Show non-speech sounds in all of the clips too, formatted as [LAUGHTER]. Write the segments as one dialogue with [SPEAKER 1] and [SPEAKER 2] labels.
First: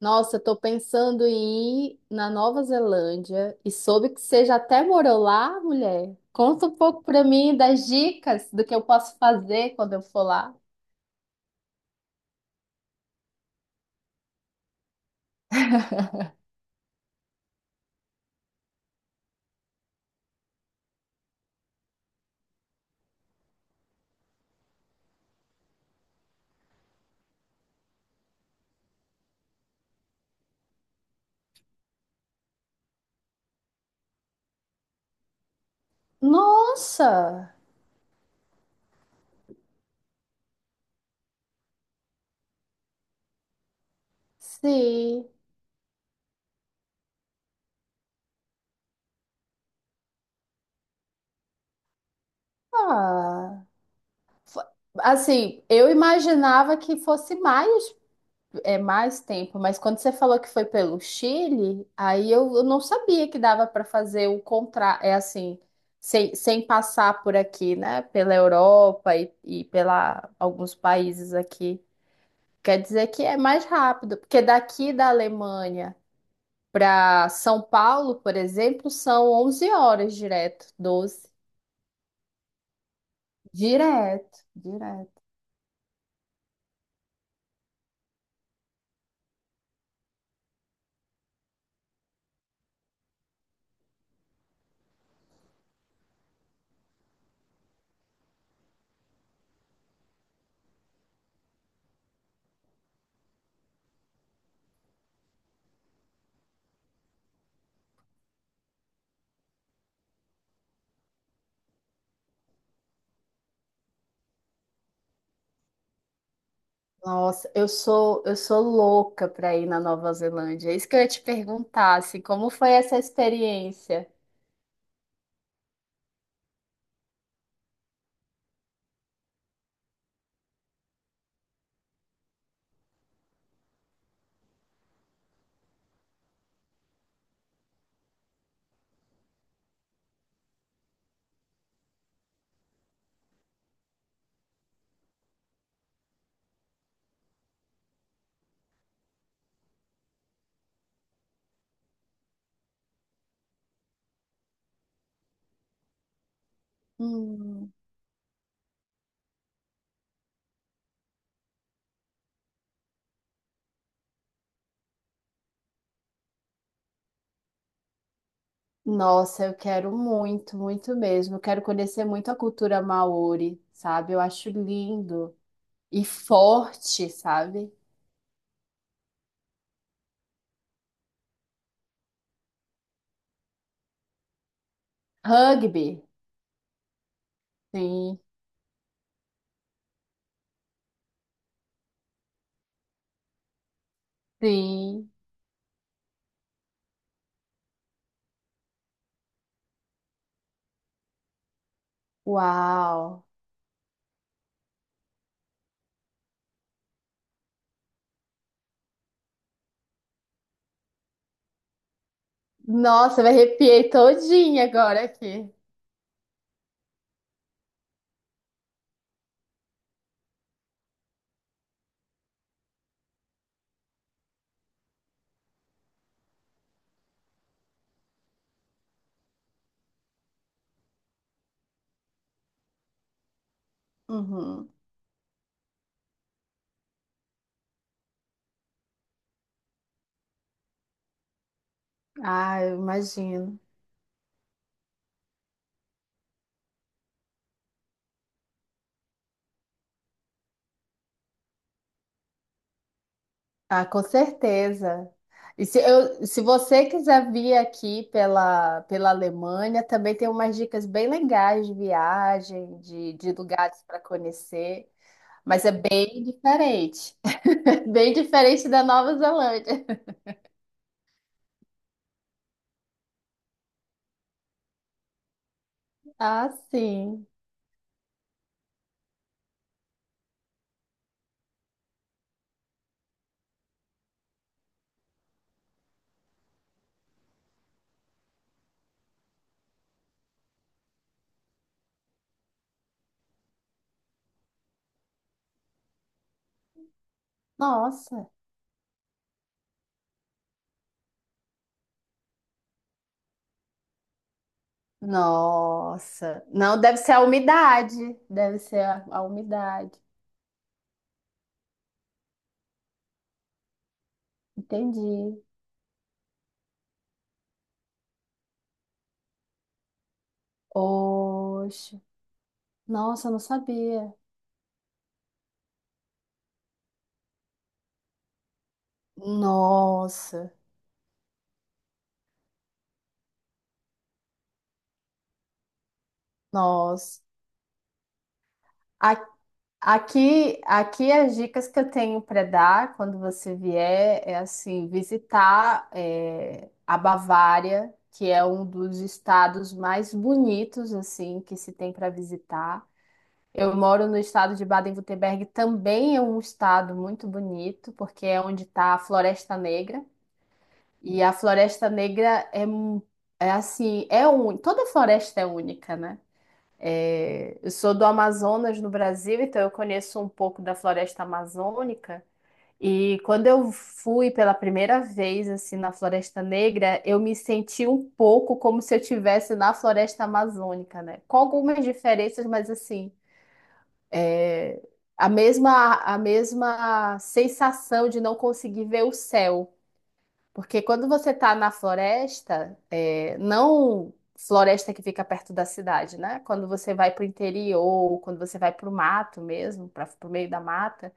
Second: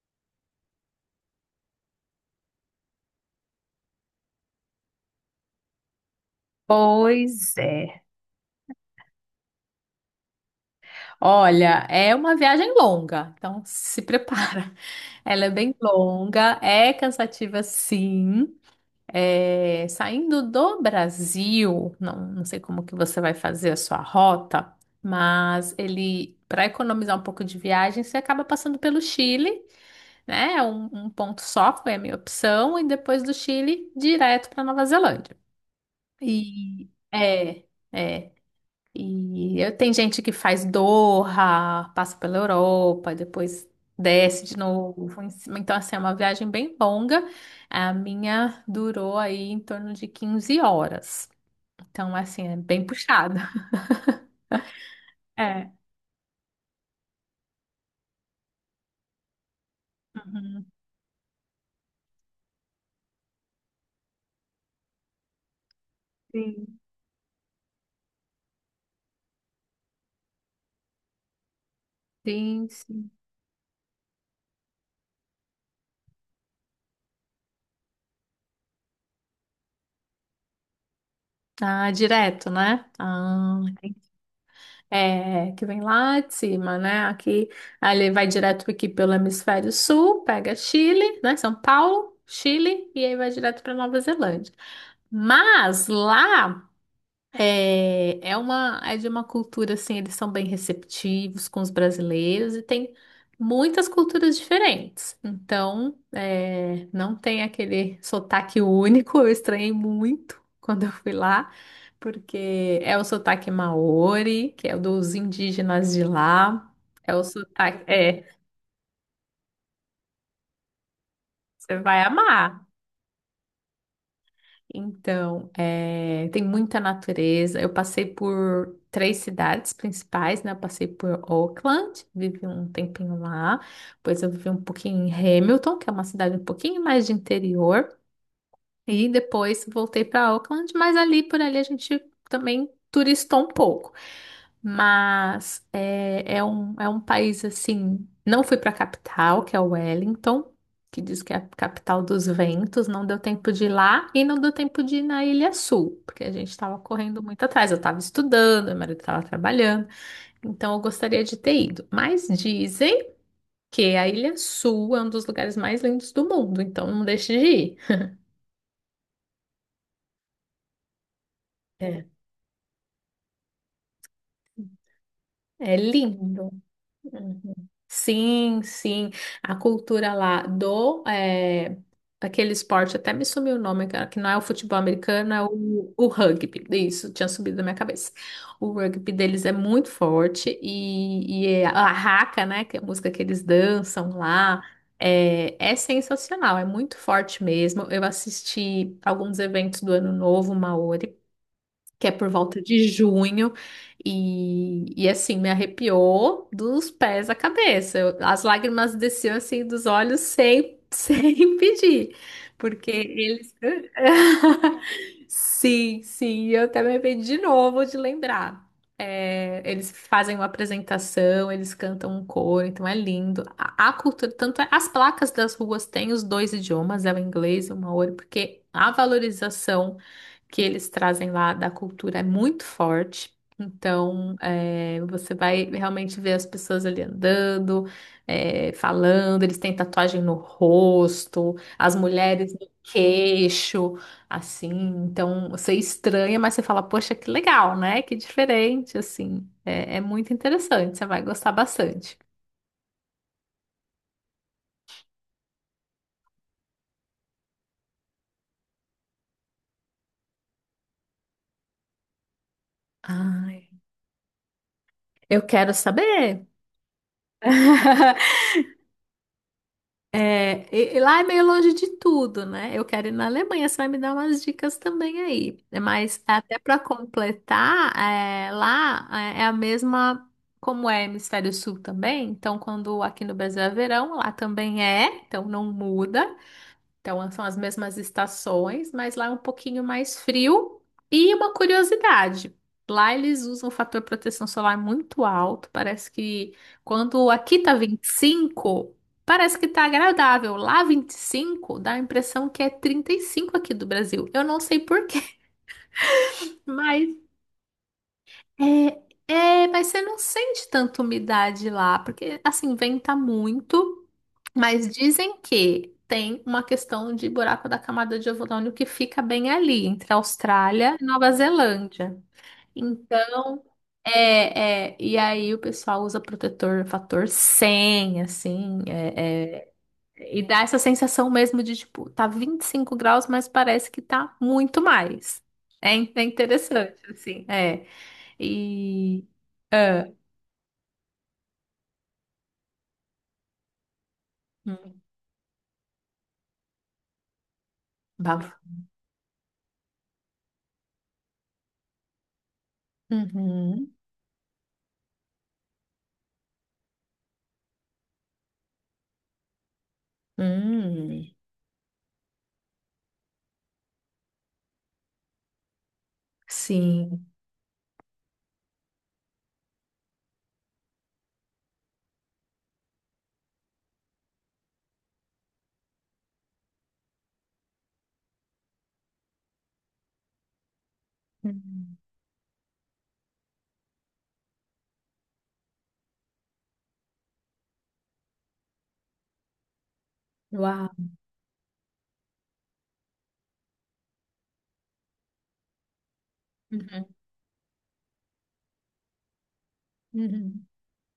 [SPEAKER 1] Nossa, eu tô pensando em ir na Nova Zelândia e soube que você já até morou lá, mulher. Conta um pouco pra
[SPEAKER 2] Pois
[SPEAKER 1] mim das
[SPEAKER 2] é.
[SPEAKER 1] dicas do que eu posso fazer quando eu for lá.
[SPEAKER 2] Olha, é uma viagem longa, então se prepara. [LAUGHS] Ela é bem longa, é cansativa sim. É, saindo do Brasil, não sei como que você vai fazer a sua rota, mas ele, para economizar um pouco de viagem, você acaba passando pelo Chile, né? Um ponto só foi a minha opção, e depois do Chile, direto para Nova Zelândia. E
[SPEAKER 1] Nossa,
[SPEAKER 2] é. É. Tem gente que faz Doha, passa pela Europa, depois desce de novo
[SPEAKER 1] sim.
[SPEAKER 2] em cima. Então, assim, é uma viagem bem longa. A minha durou aí em torno de 15 horas. Então, assim, é bem puxada.
[SPEAKER 1] Ah, assim,
[SPEAKER 2] É.
[SPEAKER 1] eu imaginava que fosse mais. É mais tempo, mas quando você falou que
[SPEAKER 2] Uhum.
[SPEAKER 1] foi pelo Chile, aí eu não sabia que dava para fazer o contra, é assim, sem
[SPEAKER 2] Sim.
[SPEAKER 1] passar por aqui, né? Pela Europa e pela alguns países aqui.
[SPEAKER 2] Sim,
[SPEAKER 1] Quer dizer
[SPEAKER 2] sim.
[SPEAKER 1] que é mais rápido, porque daqui da Alemanha para São Paulo, por exemplo, são 11 horas direto, 12.
[SPEAKER 2] Ah, direto, né? Ah,
[SPEAKER 1] Direto, direto.
[SPEAKER 2] é, que vem lá de cima, né? Aqui, aí ele vai direto aqui pelo hemisfério sul, pega Chile, né? São Paulo, Chile, e aí vai direto para Nova Zelândia. Mas lá. É de uma cultura assim, eles são bem receptivos com os brasileiros e tem muitas culturas diferentes. Então, não tem aquele sotaque único. Eu estranhei muito quando eu fui lá, porque é o sotaque maori, que é o dos indígenas de lá. É o
[SPEAKER 1] Nossa, eu
[SPEAKER 2] sotaque,
[SPEAKER 1] sou
[SPEAKER 2] é,
[SPEAKER 1] eu sou louca para ir na Nova Zelândia. É isso que eu ia te
[SPEAKER 2] Você
[SPEAKER 1] perguntar,
[SPEAKER 2] vai
[SPEAKER 1] assim, como
[SPEAKER 2] amar.
[SPEAKER 1] foi essa experiência?
[SPEAKER 2] Então, tem muita natureza. Eu passei por três cidades principais, né? Eu passei por Auckland, vivi um tempinho lá. Depois eu vivi um pouquinho em Hamilton, que é uma cidade um pouquinho mais de interior. E depois voltei para Auckland, mas ali por ali a gente também turistou um pouco. É um país assim. Não fui para a capital, que é Wellington, que diz que é a capital dos ventos. Não deu tempo de ir lá e não deu tempo de ir na Ilha Sul, porque a gente estava correndo muito atrás.
[SPEAKER 1] Hum.
[SPEAKER 2] Eu estava estudando, meu marido estava trabalhando, então eu gostaria de ter ido. Mas dizem que a Ilha Sul é um dos lugares mais lindos do mundo, então não deixe de ir.
[SPEAKER 1] Nossa, eu quero muito, muito mesmo. Eu quero conhecer
[SPEAKER 2] É.
[SPEAKER 1] muito a cultura maori, sabe? Eu acho lindo
[SPEAKER 2] É
[SPEAKER 1] e
[SPEAKER 2] lindo.
[SPEAKER 1] forte,
[SPEAKER 2] Uhum.
[SPEAKER 1] sabe?
[SPEAKER 2] Sim, sim. A cultura lá do é, Aquele esporte até me sumiu o nome, cara, que não é o futebol americano, é o,
[SPEAKER 1] Rugby.
[SPEAKER 2] o rugby. Isso, tinha subido da minha cabeça.
[SPEAKER 1] Sim,
[SPEAKER 2] O rugby deles é muito forte e a raca, né, que é a música que eles dançam lá,
[SPEAKER 1] sim.
[SPEAKER 2] é sensacional, é muito forte mesmo. Eu assisti alguns eventos do Ano Novo Maori, que é por volta de
[SPEAKER 1] Uau.
[SPEAKER 2] junho, e assim, me arrepiou dos pés à cabeça. As lágrimas desciam assim dos olhos sem, [LAUGHS] sem pedir, porque
[SPEAKER 1] Nossa, eu me
[SPEAKER 2] eles.
[SPEAKER 1] arrepiei todinha agora
[SPEAKER 2] [LAUGHS]
[SPEAKER 1] aqui.
[SPEAKER 2] Sim, sim, eu até me arrependi de novo de lembrar. É, eles fazem uma apresentação, eles cantam um coro, então é lindo. A cultura, tanto é, as placas das ruas têm os dois idiomas, é o inglês e o maori, porque a valorização que eles trazem lá da cultura é muito forte. Então,
[SPEAKER 1] Uhum.
[SPEAKER 2] é, você vai realmente ver as pessoas ali andando, falando, eles têm tatuagem no rosto, as mulheres
[SPEAKER 1] Ah,
[SPEAKER 2] no
[SPEAKER 1] eu imagino.
[SPEAKER 2] queixo, assim. Então, você estranha, mas você fala, poxa, que legal, né? Que diferente, assim. É, é muito interessante, você vai gostar bastante.
[SPEAKER 1] Ah, com certeza. E se, eu, se você quiser vir aqui pela Alemanha, também tem umas dicas bem legais de viagem, de
[SPEAKER 2] Ai,
[SPEAKER 1] lugares para conhecer,
[SPEAKER 2] eu
[SPEAKER 1] mas é
[SPEAKER 2] quero
[SPEAKER 1] bem
[SPEAKER 2] saber.
[SPEAKER 1] diferente,
[SPEAKER 2] [LAUGHS]
[SPEAKER 1] [LAUGHS] bem diferente da Nova Zelândia. [LAUGHS]
[SPEAKER 2] E lá é meio longe de tudo, né? Eu quero ir na Alemanha, você vai me dar umas dicas também aí. Mas
[SPEAKER 1] Ah,
[SPEAKER 2] até para
[SPEAKER 1] sim.
[SPEAKER 2] completar, lá é a mesma, como é Hemisfério Sul também. Então, quando aqui no Brasil é verão, lá também é, então não muda. Então, são as mesmas estações, mas lá é um pouquinho mais frio. E uma curiosidade: lá eles usam um fator proteção solar muito alto. Parece que quando aqui tá vinte e
[SPEAKER 1] Nossa.
[SPEAKER 2] cinco, parece que tá agradável. Lá 25 dá a impressão que é 35 aqui do Brasil. Eu não sei por quê,
[SPEAKER 1] Nossa.
[SPEAKER 2] [LAUGHS]
[SPEAKER 1] Não, deve
[SPEAKER 2] mas
[SPEAKER 1] ser a umidade. Deve ser a
[SPEAKER 2] mas
[SPEAKER 1] umidade.
[SPEAKER 2] você não sente tanta umidade lá, porque assim, venta muito. Mas dizem
[SPEAKER 1] Entendi.
[SPEAKER 2] que tem uma questão de buraco da camada de ozônio que fica bem ali, entre a Austrália e Nova
[SPEAKER 1] Oxe.
[SPEAKER 2] Zelândia.
[SPEAKER 1] Nossa, eu não
[SPEAKER 2] Então,
[SPEAKER 1] sabia.
[SPEAKER 2] e aí o pessoal usa protetor fator 100, assim, e
[SPEAKER 1] Nossa.
[SPEAKER 2] dá essa sensação mesmo de, tipo, tá 25 graus, mas parece que tá muito mais. É interessante,
[SPEAKER 1] Nossa.
[SPEAKER 2] assim, é. E...
[SPEAKER 1] A-
[SPEAKER 2] ah,
[SPEAKER 1] aqui, as dicas que eu tenho para dar quando você vier é assim,
[SPEAKER 2] hum,
[SPEAKER 1] visitar é, a Bavária, que é
[SPEAKER 2] bafo.
[SPEAKER 1] um dos estados mais bonitos assim que se tem para visitar. Eu
[SPEAKER 2] Uhum.
[SPEAKER 1] moro no estado de Baden-Württemberg, também é um estado muito bonito, porque é onde está a Floresta Negra. E
[SPEAKER 2] Hum,
[SPEAKER 1] a Floresta Negra é assim, é única. Toda floresta é única, né?
[SPEAKER 2] sim.
[SPEAKER 1] É, eu sou do Amazonas, no Brasil, então eu conheço um pouco da floresta amazônica. E quando eu fui pela primeira vez assim na Floresta Negra, eu me senti um pouco como se eu estivesse na Floresta Amazônica, né? Com algumas
[SPEAKER 2] Hum.
[SPEAKER 1] diferenças, mas assim, é, a mesma sensação de não conseguir ver o céu. Porque
[SPEAKER 2] Uau.
[SPEAKER 1] quando você está na floresta, é, não floresta que fica perto da cidade, né? Quando você
[SPEAKER 2] Uhum,
[SPEAKER 1] vai para o interior, quando você vai para o mato mesmo, para o meio da
[SPEAKER 2] uhum.
[SPEAKER 1] mata,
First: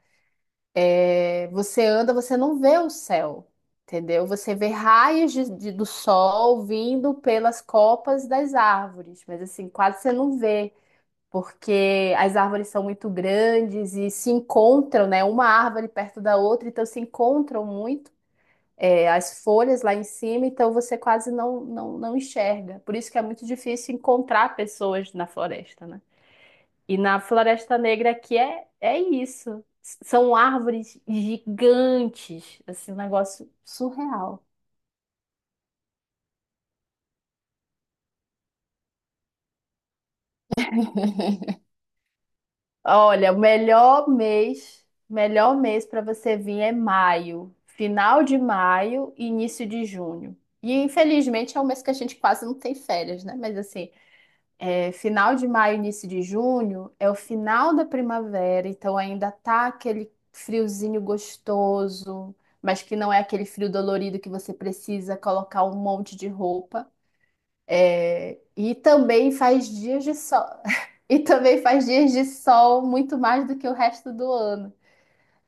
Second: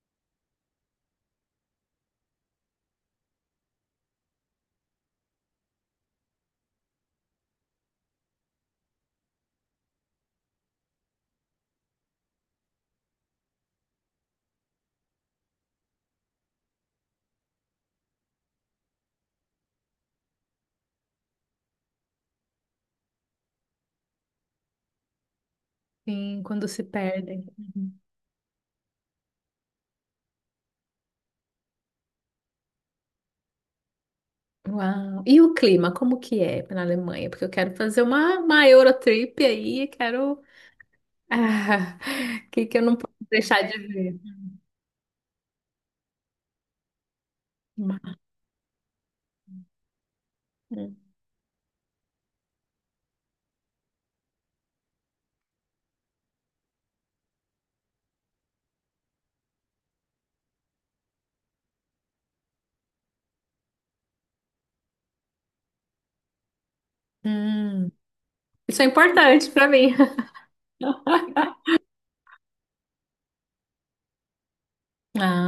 [SPEAKER 1] é, você anda, você não vê o céu, entendeu? Você vê raios do sol vindo pelas copas das árvores, mas assim, quase você não vê. Porque as árvores são muito grandes e se encontram, né? Uma árvore perto da outra, então se encontram muito é, as folhas lá em cima, então você quase não enxerga. Por isso que é muito difícil encontrar pessoas na floresta, né?
[SPEAKER 2] Sim, quando se
[SPEAKER 1] E na
[SPEAKER 2] perdem.
[SPEAKER 1] Floresta
[SPEAKER 2] Uhum.
[SPEAKER 1] Negra aqui é, é isso. São árvores gigantes, assim, um negócio surreal.
[SPEAKER 2] Uau. E o clima, como que é na Alemanha? Porque eu quero fazer uma Eurotrip aí, e quero... Ah, [LAUGHS] que eu não posso
[SPEAKER 1] Olha, o
[SPEAKER 2] deixar de ver?
[SPEAKER 1] melhor mês para você vir é maio,
[SPEAKER 2] Hum.
[SPEAKER 1] final de maio e início de junho. E infelizmente é um mês que a gente quase não tem férias, né? Mas assim, é, final de maio, início de junho é o final da primavera, então ainda tá aquele friozinho gostoso, mas que não é aquele frio dolorido que você precisa colocar um monte de roupa.
[SPEAKER 2] Hum.
[SPEAKER 1] É, e
[SPEAKER 2] Isso é
[SPEAKER 1] também
[SPEAKER 2] importante
[SPEAKER 1] faz
[SPEAKER 2] para mim.
[SPEAKER 1] dias de sol. [LAUGHS] E também
[SPEAKER 2] [LAUGHS]
[SPEAKER 1] faz dias de sol muito mais do que o resto do ano.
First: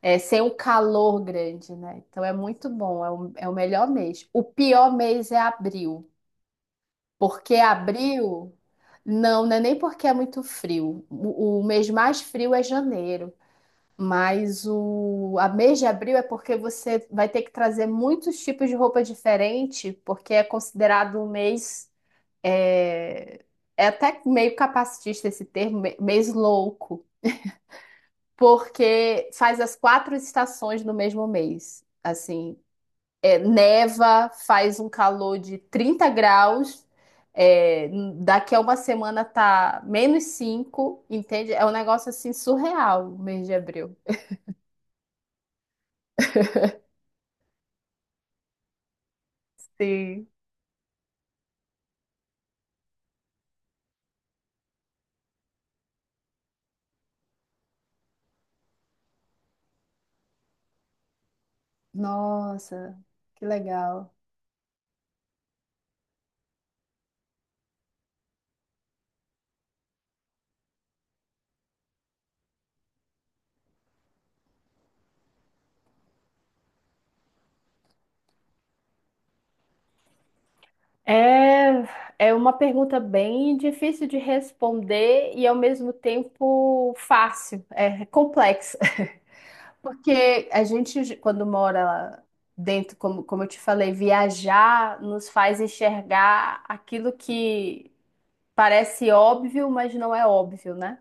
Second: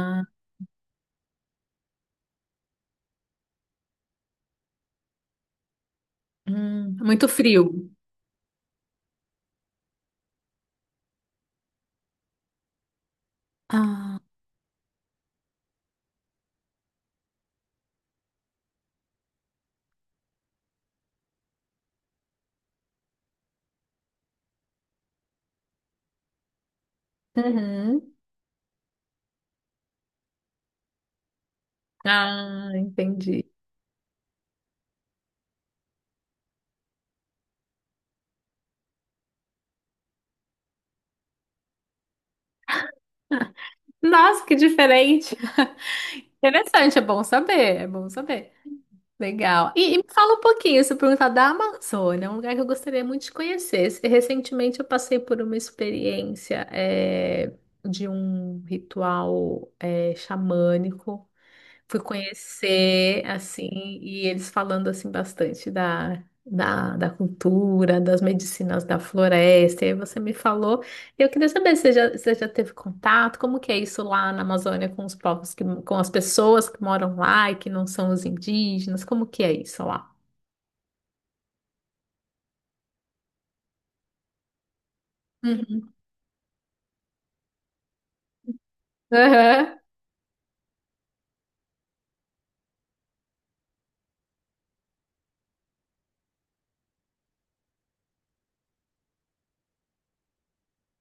[SPEAKER 1] É, sem o calor grande, né? Então é muito bom, é o, é o melhor mês. O pior mês é abril.
[SPEAKER 2] muito
[SPEAKER 1] Porque
[SPEAKER 2] frio.
[SPEAKER 1] abril, não é nem porque é muito frio. O mês mais frio é janeiro,
[SPEAKER 2] Ah,
[SPEAKER 1] mas o a mês de abril é porque você vai ter que trazer muitos tipos de roupa diferente, porque é considerado um mês é, é até meio capacitista esse termo, mês louco,
[SPEAKER 2] uhum.
[SPEAKER 1] porque faz as quatro estações no mesmo mês. Assim,
[SPEAKER 2] Ah,
[SPEAKER 1] é,
[SPEAKER 2] entendi.
[SPEAKER 1] neva, faz um calor de 30 graus, é, daqui a uma semana tá -5, entende? É um negócio assim surreal, o mês de abril.
[SPEAKER 2] Nossa, que diferente. [LAUGHS] Interessante, é bom saber, é bom saber. Legal. E me
[SPEAKER 1] Sim.
[SPEAKER 2] fala um pouquinho, se eu perguntar da Amazônia, um lugar que eu gostaria muito de conhecer. Recentemente eu passei por uma experiência de um ritual xamânico. Fui
[SPEAKER 1] Nossa,
[SPEAKER 2] conhecer,
[SPEAKER 1] que
[SPEAKER 2] assim,
[SPEAKER 1] legal.
[SPEAKER 2] e eles falando, assim, bastante da cultura, das medicinas da floresta. E aí você me falou. E eu queria saber se você já, se você já teve contato, como que é isso lá na Amazônia com os povos, que, com as pessoas que moram lá e que não são os indígenas. Como que é isso lá?
[SPEAKER 1] É, é uma pergunta bem difícil de responder e ao mesmo
[SPEAKER 2] Uhum.
[SPEAKER 1] tempo fácil, é complexa.
[SPEAKER 2] Aham.
[SPEAKER 1] Porque a gente, quando mora lá dentro, como, como eu te falei, viajar nos faz enxergar aquilo que parece óbvio, mas não é óbvio, né?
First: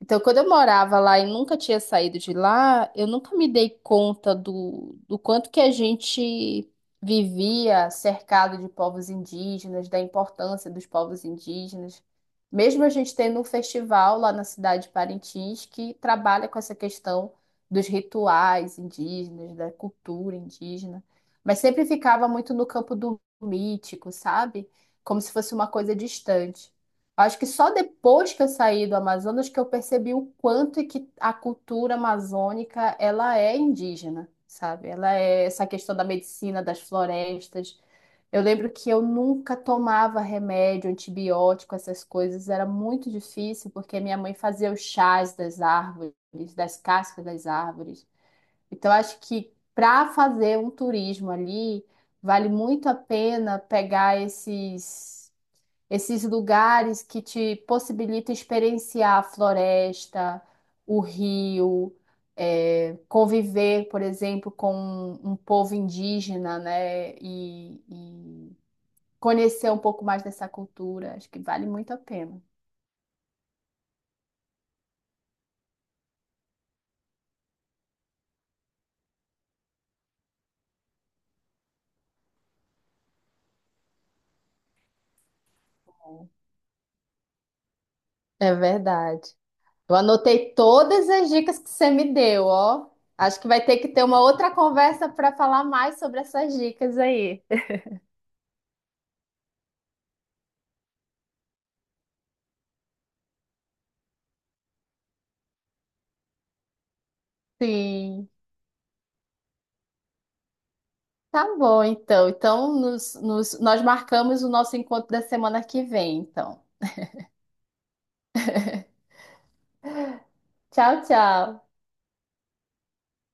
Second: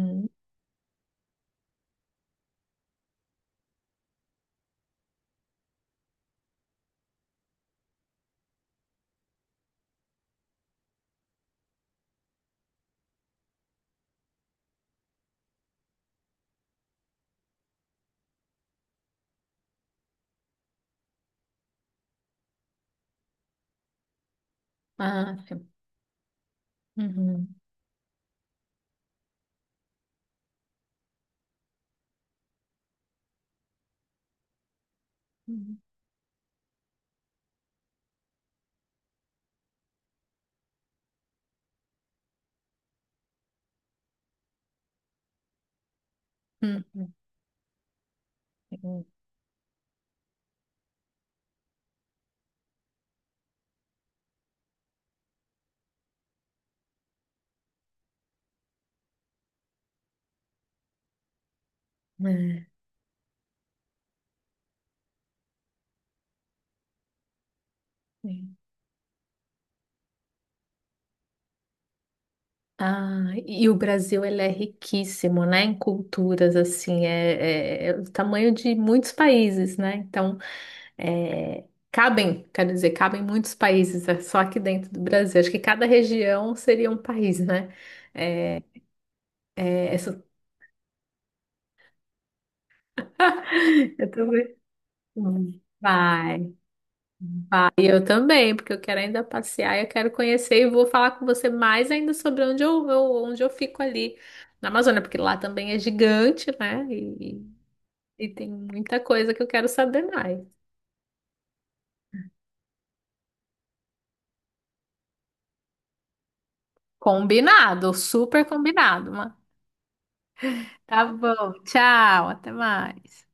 [SPEAKER 1] Então, quando eu morava lá e nunca tinha saído de lá, eu nunca me dei conta do quanto que a gente vivia cercado de povos indígenas, da importância dos povos indígenas. Mesmo a gente tendo um festival lá na cidade de Parintins que trabalha com essa questão dos rituais indígenas, da cultura indígena, mas sempre ficava muito no campo do mítico, sabe? Como se
[SPEAKER 2] Ah,
[SPEAKER 1] fosse uma
[SPEAKER 2] sim.
[SPEAKER 1] coisa distante. Acho que
[SPEAKER 2] Uhum.
[SPEAKER 1] só depois que eu saí do Amazonas que eu percebi o quanto é que a cultura amazônica ela é indígena, sabe? Ela é essa
[SPEAKER 2] Uhum.
[SPEAKER 1] questão da medicina das florestas. Eu lembro que eu nunca tomava remédio, antibiótico, essas coisas. Era muito difícil porque minha mãe fazia os chás das árvores, das cascas das árvores. Então
[SPEAKER 2] Uhum.
[SPEAKER 1] acho que para fazer um turismo ali vale muito a pena pegar esses lugares que te possibilitam experienciar a floresta, o rio,
[SPEAKER 2] Uhum.
[SPEAKER 1] é, conviver, por exemplo, com um povo indígena, né? E conhecer um pouco mais dessa cultura. Acho que vale muito a pena.
[SPEAKER 2] Ah, e o Brasil ele é riquíssimo, né, em culturas, assim, é o tamanho de muitos países, né? Então, é, cabem, quero dizer, cabem muitos países, é só aqui dentro do Brasil. Acho que cada região seria um país, né?
[SPEAKER 1] É
[SPEAKER 2] É,
[SPEAKER 1] verdade. Eu
[SPEAKER 2] essa-
[SPEAKER 1] anotei todas as dicas que você me deu, ó. Acho que vai ter que
[SPEAKER 2] [LAUGHS]
[SPEAKER 1] ter
[SPEAKER 2] Eu
[SPEAKER 1] uma outra
[SPEAKER 2] também.
[SPEAKER 1] conversa para falar mais sobre
[SPEAKER 2] Vai,
[SPEAKER 1] essas dicas aí.
[SPEAKER 2] vai. Eu também, porque eu quero ainda passear, eu quero conhecer e vou falar com você mais ainda sobre onde onde eu fico ali na Amazônia, porque lá também é gigante, né? E
[SPEAKER 1] Sim.
[SPEAKER 2] tem muita coisa que eu quero saber mais.
[SPEAKER 1] Tá bom, então. Então, nós marcamos o nosso encontro da semana que vem, então.
[SPEAKER 2] Combinado, super combinado, mano.
[SPEAKER 1] Tchau,
[SPEAKER 2] Tá bom,
[SPEAKER 1] tchau.
[SPEAKER 2] tchau, até mais.